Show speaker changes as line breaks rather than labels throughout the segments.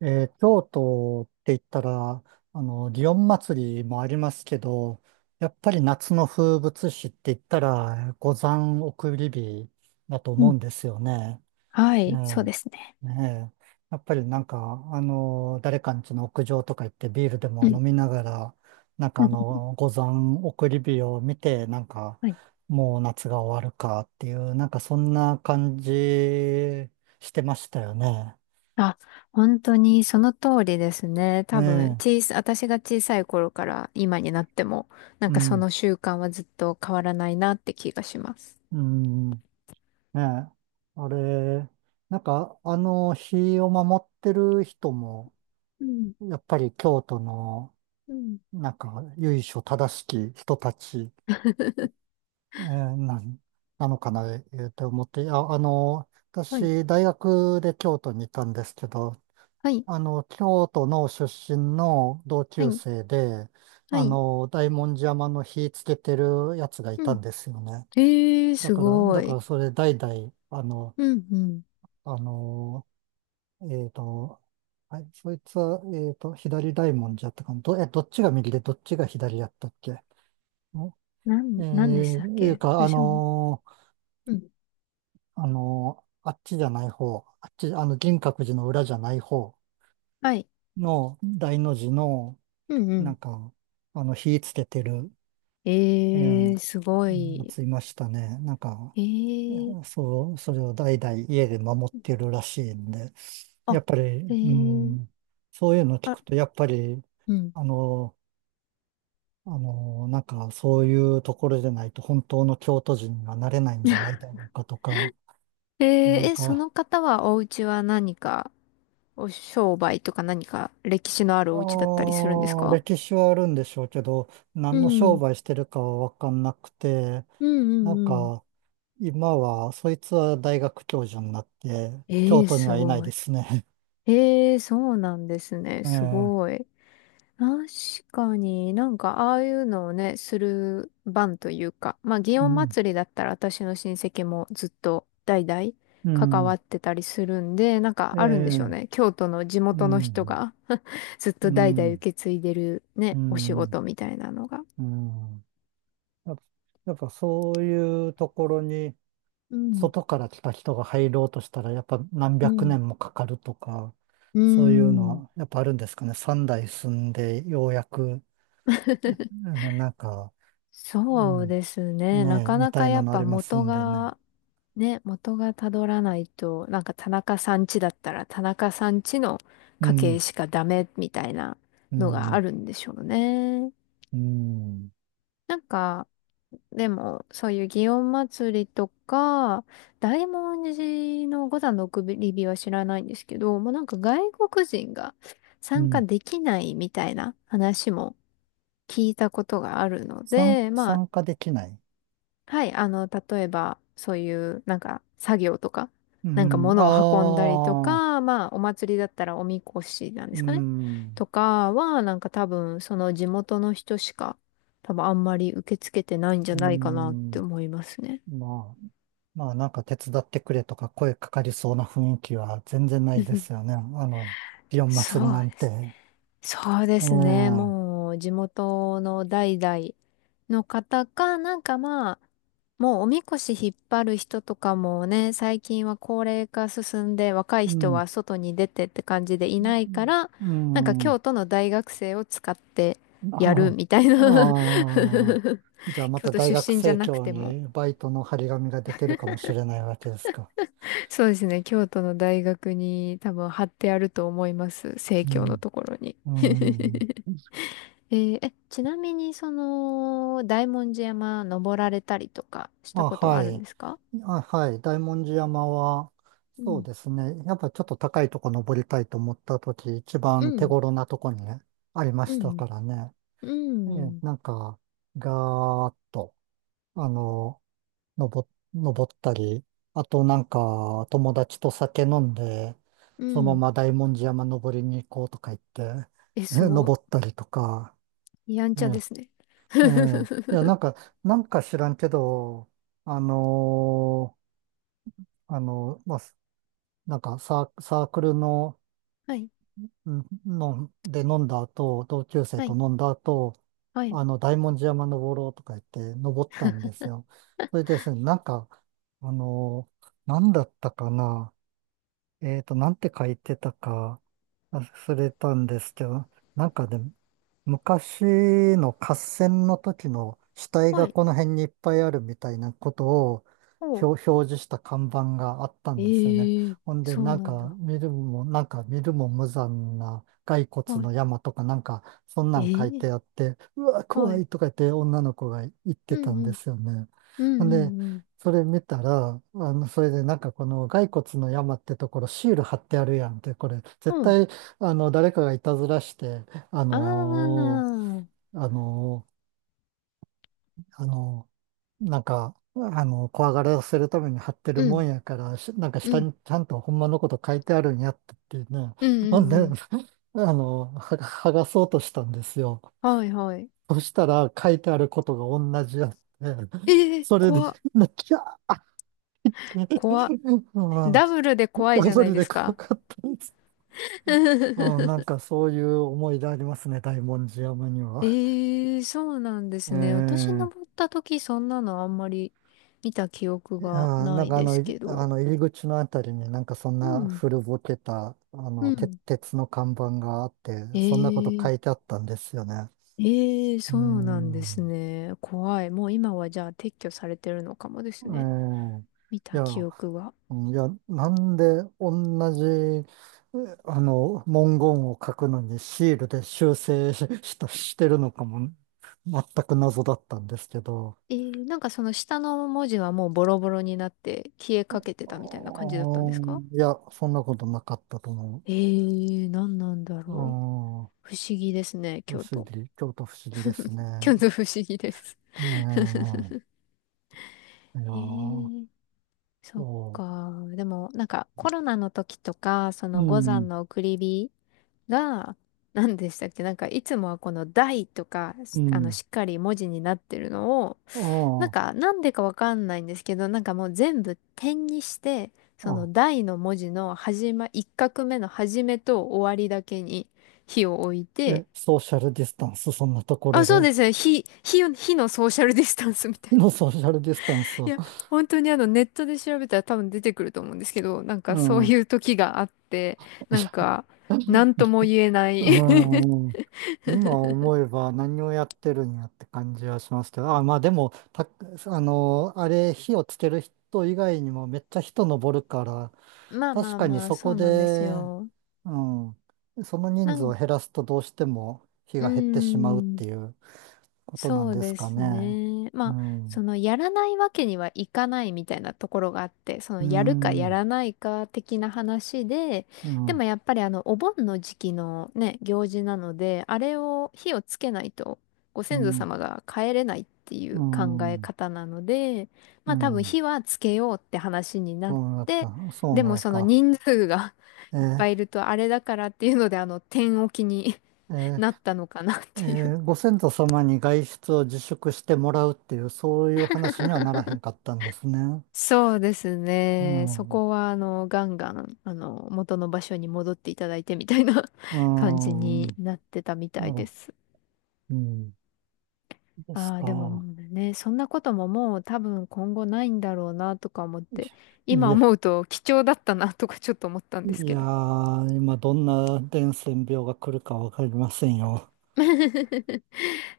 京都って言ったら、祇園祭りもありますけど、やっぱり夏の風物詩って言ったら、五山送り火だと
う
思う
ん。
んですよね。
はい。そう
ね
ですね。
え、ねえ。やっぱりなんか、誰かん家の屋上とか行ってビールで
う
も
ん。
飲みながら、なん か
うん
五山送り火を見て、なんか、
はい。
もう夏が終わるかっていう、なんかそんな感じしてましたよね。
あ、本当にその通りですね。
え
多分、
え、
私が小さい頃から今になっても、なん
う
かそ
ん。
の習慣はずっと変わらないなって気がします。
うん、ねえ。あれ、なんか、日を守ってる人も、
うん。
やっぱり京都の、
うん。
なんか、由緒正しき人たち、えーなん、なのかな、えーって思って、あ、
はい。
私、大学で京都にいたんですけど、
はい、
京都の出身の同
は
級
い、
生で、
はい。
大文字山の火つけてるやつがい
う
た
ん。
んですよね。
ええー、
だ
す
から、
ご
だか
い。
らそれ代々、
うん、うん。
あの、えっと、はい、そいつは、左大文字やったかな。どっちが右でどっちが左やったっけ
な
ん
ん、なんでし
え
たっ
いう
け
か、
私も。うん。
あっちじゃない方、あっち、銀閣寺の裏じゃない方
はい。
の大の字の、
うん、う
なん
ん。
か、火つけてる、うん、
ええー、すご
や
い。
ついましたね。なんか、
ええー。
そう、それを代々家で守ってるらしいんで、や
あ、
っぱり、
ええ
う
ー、
ん、そういうの聞
あ、
くと、やっぱり、
うん。
あのーなんかそういうところでないと本当の京都人がなれないんじゃない だろうかとか、
えー
なん
え、そ
か、
の方はお家は何か、お商売とか何か歴史のあるお家だったりするんですか。
歴史はあるんでしょうけど、
う
何の商
ん。
売してるかはわかんなくて、
うんう
なん
んうん。
か今は、そいつは大学教授になって、京
えー、
都に
す
はいない
ご
で
い。
すね。
ええー、そうなんですね。
え
す
え、
ごい。確かになんかああいうのをね、する番というか、まあ祇
う
園
ん、
祭だったら私の親戚もずっと代々
う
関わ
ん、
ってたりするんで、なん
え
かあるんでしょう
え、
ね。京都の地
う
元の人
ん、
が ずっ
う
と代々受
ん、
け継いでる
う
ね、お仕
ん、
事みたいなのが。
うん。やっぱやっぱそういうところに、
うん、
外から来た人が入ろうとしたら、やっぱ何
う
百
ん、
年もかかるとか、
うー
そういうの
ん。
はやっぱあるんですかね。三代住んでようやく、う んなんか、う
そう
ん、
ですね。な
ねえ、
か
み
な
た
か
い
や
な
っ
のあ
ぱ
ります
元
んでね。
が、ね、元がたどらないと、なんか田中さん家だったら田中さん家の
う
家系
ん、
しかダメみたいな
う
のがあ
ん、
るんでしょうね。
うん、
なんか、でも、そういう祇園祭りとか、大文字の五山の送り火は知らないんですけど、もうなんか外国人が
う
参加
ん。
できないみたいな話も聞いたことがあるので、まあ
参加できない。
はい、あの、例えば、そういう、なんか、作業とか、
う
なんか物を運んだりと
ん、ああ、
か、まあ、お祭りだったらおみこしなんで
う
すかね。
ん、
とかは、なんか多分、その地元の人しか、多分あんまり受け付けてないんじゃ
う
ないかなって
ん。
思いますね。
まあ、まあなんか手伝ってくれとか声かかりそうな雰囲気は全然ないですよ ね。の、祇園祭
そう
なん
で
て。
すね。そうで
ええ、う
すね。
ん、
もう地元の代々の方か、なんかまあ、もうおみこし引っ張る人とかもね、最近は高齢化進んで若い人は
う
外に出てって感じでいないから、
ん、
なんか
うん
京都の大学生を使ってやるみたいな
ああ、じゃあ ま
京
た
都
大学
出身じゃ
生
なく
協
ても。
にバイトの張り紙が出てるかもしれないわけですか。
そうですね。京都の大学に多分貼ってあると思います。生
う
協の
ん、
ところに。
うん、
えーえ、ちなみに、その、大文字山登られたりとかした
あ、
ことは
は
あるん
い。
ですか。
あ、はい。大文字山は、
う
そう
ん、
ですね。やっぱちょっと高いとこ登りたいと思ったとき、一
う
番手
ん、
頃なとこにね、ありまし
う
た
ん、
からね。
う
ええ、
ん、
なんか、ガーッと、あの、登、登ったり、あとなんか友達と酒飲んで、
う
その
ん。
まま大文字山登りに行こうとか言って、
え、すご
登ったりとか、
い。やん
え
ちゃで
え、
すね。
ええ、いや、な んか、なんか知らんけど、あのーまあ、なんかサークルの
はい、
うんので飲んだ後、同級生
は
と
い、
飲んだ後、
はい、
大文字山登ろうとか言って登ったんですよ。それでですね、なんか、あの、なんだったかな。なんて書いてたか忘れたんですけど、なんかで、昔の合戦の時の死体
は
が
い。
この辺にいっぱいあるみたいなことを
おう。
表示した看板があった
え
んですよね。
ー、
ほんで、
そうなんだ。
なんか見るも無残な骸骨
はい。
の山とかなんか、そんな
え
ん書い
ー、
てあって、うわ、
は
怖
い。
いとか言って女の子が言って
う
たん
ん、う
で
ん、
すよね。
う
ほんで、
ん、うん、う
それ見たら、それでなんかこの骸骨の山ってところシール貼ってあるやんって、これ絶
ん。うん。
対、誰かがいたずらして、あ
あ
の
ー。
ーあのーあのなんか、怖がらせるために貼ってる
う
も
ん、
んやから、なんか
う
下
ん、
にちゃんとほんまのこと書いてあるんやってっていうね。
うん、
なん
うん、
で、
うん。
あのーは剥がそうとしたんですよ。
はい、はい。
そしたら書いてあることが同じやって、
えー、
それで、
怖っ。
なきゃ
怖っ。
ああ、
ダブルで怖い
ダ
じゃ
ブ
ない
ル
で
で
す
怖
か。
かったです。うん、なん かそういう思い出ありますね、大文字山には。
ええ、そうなんですね。私
え
登
え
った時そんなのあんまり見た記憶がな
なん
い
か
です
い
け
あ
ど。
の入り口のあたりになんかそん
う
な
ん。
古ぼけた、
うん。
鉄の看板があって、そんなこと書
え
い
え、
てあったんですよね。
ええ、
うー
そうなんです
ん。
ね。怖い。もう今はじゃあ撤去されてるのかもで
え
すね。見
い
た
や、
記憶が。
うんいや、なんで同じ、えあの、文言を書くのにシールで修正し、してるのかも、全く謎だったんですけど、
えー、なんかその下の文字はもうボロボロになって消えかけてたみたいな感じ
あ
だったんですか。
いや、そんなことなかったと思う。
ええ、なんなんだろう。
う
不思議ですね、
ん、
京
不思
都。
議、京都不思議です
日
ね。
の不思議です。
ねえ、いや
へ
ー、
え、そっ
そ
か。でも、なんかコロナの時とか、そ
う、う
の五
ん、
山の送り火が、何でしたっけ、なんかいつもはこの台とか、
う
あの、
ん、
しっかり文字になってるのを、なん
あ
かなんでかわかんないんですけど、なんかもう全部点にして、
あ、
そ
あ、
の台の文字の一画目の始めと終わりだけに火を置いて、
ソーシャルディスタンス、そんなところ
あ、そう
で、
ですね。火、火、火のソーシャルディスタンスみたいな。
のソーシャルディスタンス
い
を、
や、本当にあのネットで調べたら多分出てくると思うんですけど、なんか
う
そうい
ん。
う時があって、なん か、なんとも言えない。
うん、今思えば何をやってるんやって感じはしますけど、あ、まあでも、あれ、火をつける人以外にもめっちゃ人登るから、
まあま
確
あ
かに
まあ、
そ
そ
こ
うなんです
で、
よ。
うん、その人
な
数を
ん、
減らすとどうしても火
うー
が減ってしまうってい
ん。
うことな
そ
ん
う
です
で
か
す
ね。
ね。ま
う
あ、そ
ん、
のやらないわけにはいかないみたいなところがあって、その
う
やるかや
ん、
らないか的な話で、
うん、
で
うん、
もやっぱりあのお盆の時期のね、行事なので、あれを火をつけないとご
う
先祖
ん、
様が帰れないっていう
う
考え
ん、
方なので、
う
まあ多分
ん
火はつけようって話になっ
そうだっ
て、
た。そう
で
なん
も
です
その
か。
人数が
え
いっぱい
ー
いるとあれだからっていうので、あの、天置きに
え ー
なったのかなっ
え
ていう。
ご先祖様に外出を自粛してもらうっていう、そういう話にはならへんかったんですね。
そうです
う
ね。そ
ん。
こは、あの、ガンガン、あの、元の場所に戻っていただいてみたいな。
う
感じ
ん。
になってたみた
な
い
ら、
です。
うん。です
ああ、でもも
か。
うね、そんなことももう多分今後ないんだろうなとか思って、
い
今
や、
思うと貴重だったなとかちょっと思ったんです
い
け
や
ど。
ー、今どんな伝染病が来るかわかりませんよ。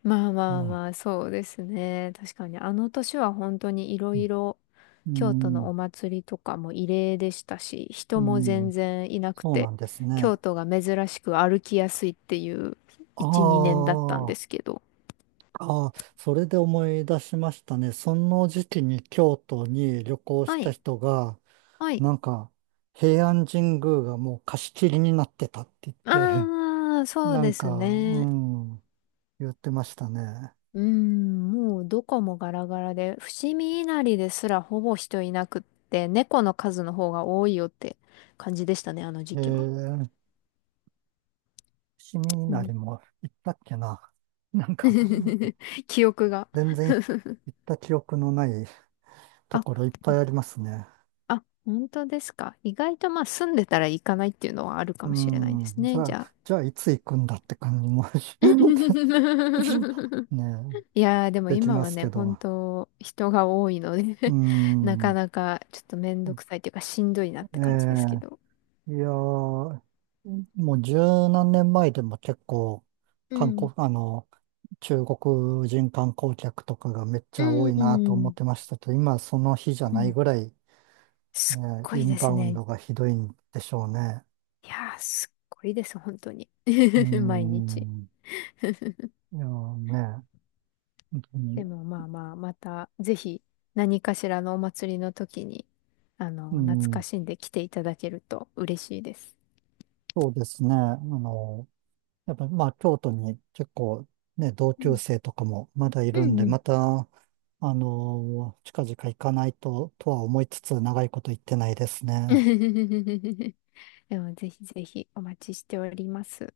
まあ
う
まあ
ん。
まあ、そうですね。確かに、あの年は本当にいろいろ、
う
京都の
ん。
お祭りとかも異例でしたし、
う
人も全
ん。
然いなく
そう
て、
なんですね。
京都が珍しく歩きやすいっていう
あ
1、2年だったんで
あ。
すけど。
ああ、それで思い出しましたね。その時期に京都に旅行し
は
た
い、
人が、
はい。
なんか、平安神宮がもう貸し切りになってたって言って、
ああ、そう
な
で
ん
す
か、う
ね。
ん、言ってましたね。
うん、もうどこもガラガラで、伏見稲荷ですらほぼ人いなくって、猫の数の方が多いよって感じでしたね、あの
え
時期は。
ー、伏見稲荷も行ったっけな。なんか、
記憶が。
全然行った記憶のないと
あ、
ころいっぱいありますね。
あ、本当ですか。意外とまあ住んでたら行かないっていうのはある
う
かもしれないです
ん、じ
ね。
ゃ
じ
あ、
ゃあ。
じゃあいつ行くんだって感じも ね、
いやーでも
でき
今
ま
は
す
ね、
け
本
ど。
当人が多いの
う
で なか
ん、
なかちょっとめんどくさいというかしんどいなって
え
感じですけど。
えいやー、うんもう十何年前でも結構、
う
観
ん。
光、あの、中国人観光客とかがめっちゃ多
う
いなと思っ
ん。
てましたけど、今その日じゃ
う
ない
ん。
ぐらい、
すっ
ね、
ご
イ
い
ン
で
バ
す
ウン
ね。
ドがひどいんでしょうね。
いやーすっごいです、本当に。
うー
毎日。
ん、いやーね、本当
で
に、
もまあまあ、またぜひ何かしらのお祭りの時に、あ
う
の、懐か
ん、
しんで来ていただけると嬉しいです。
そうですね、やっぱまあ京都に結構ね、同
う
級
ん。
生とかもまだい
う
るん
ん
で、
うん。
また、近々行かないととは思いつつ長いこと行ってないです ね。
でもぜひぜひお待ちしております。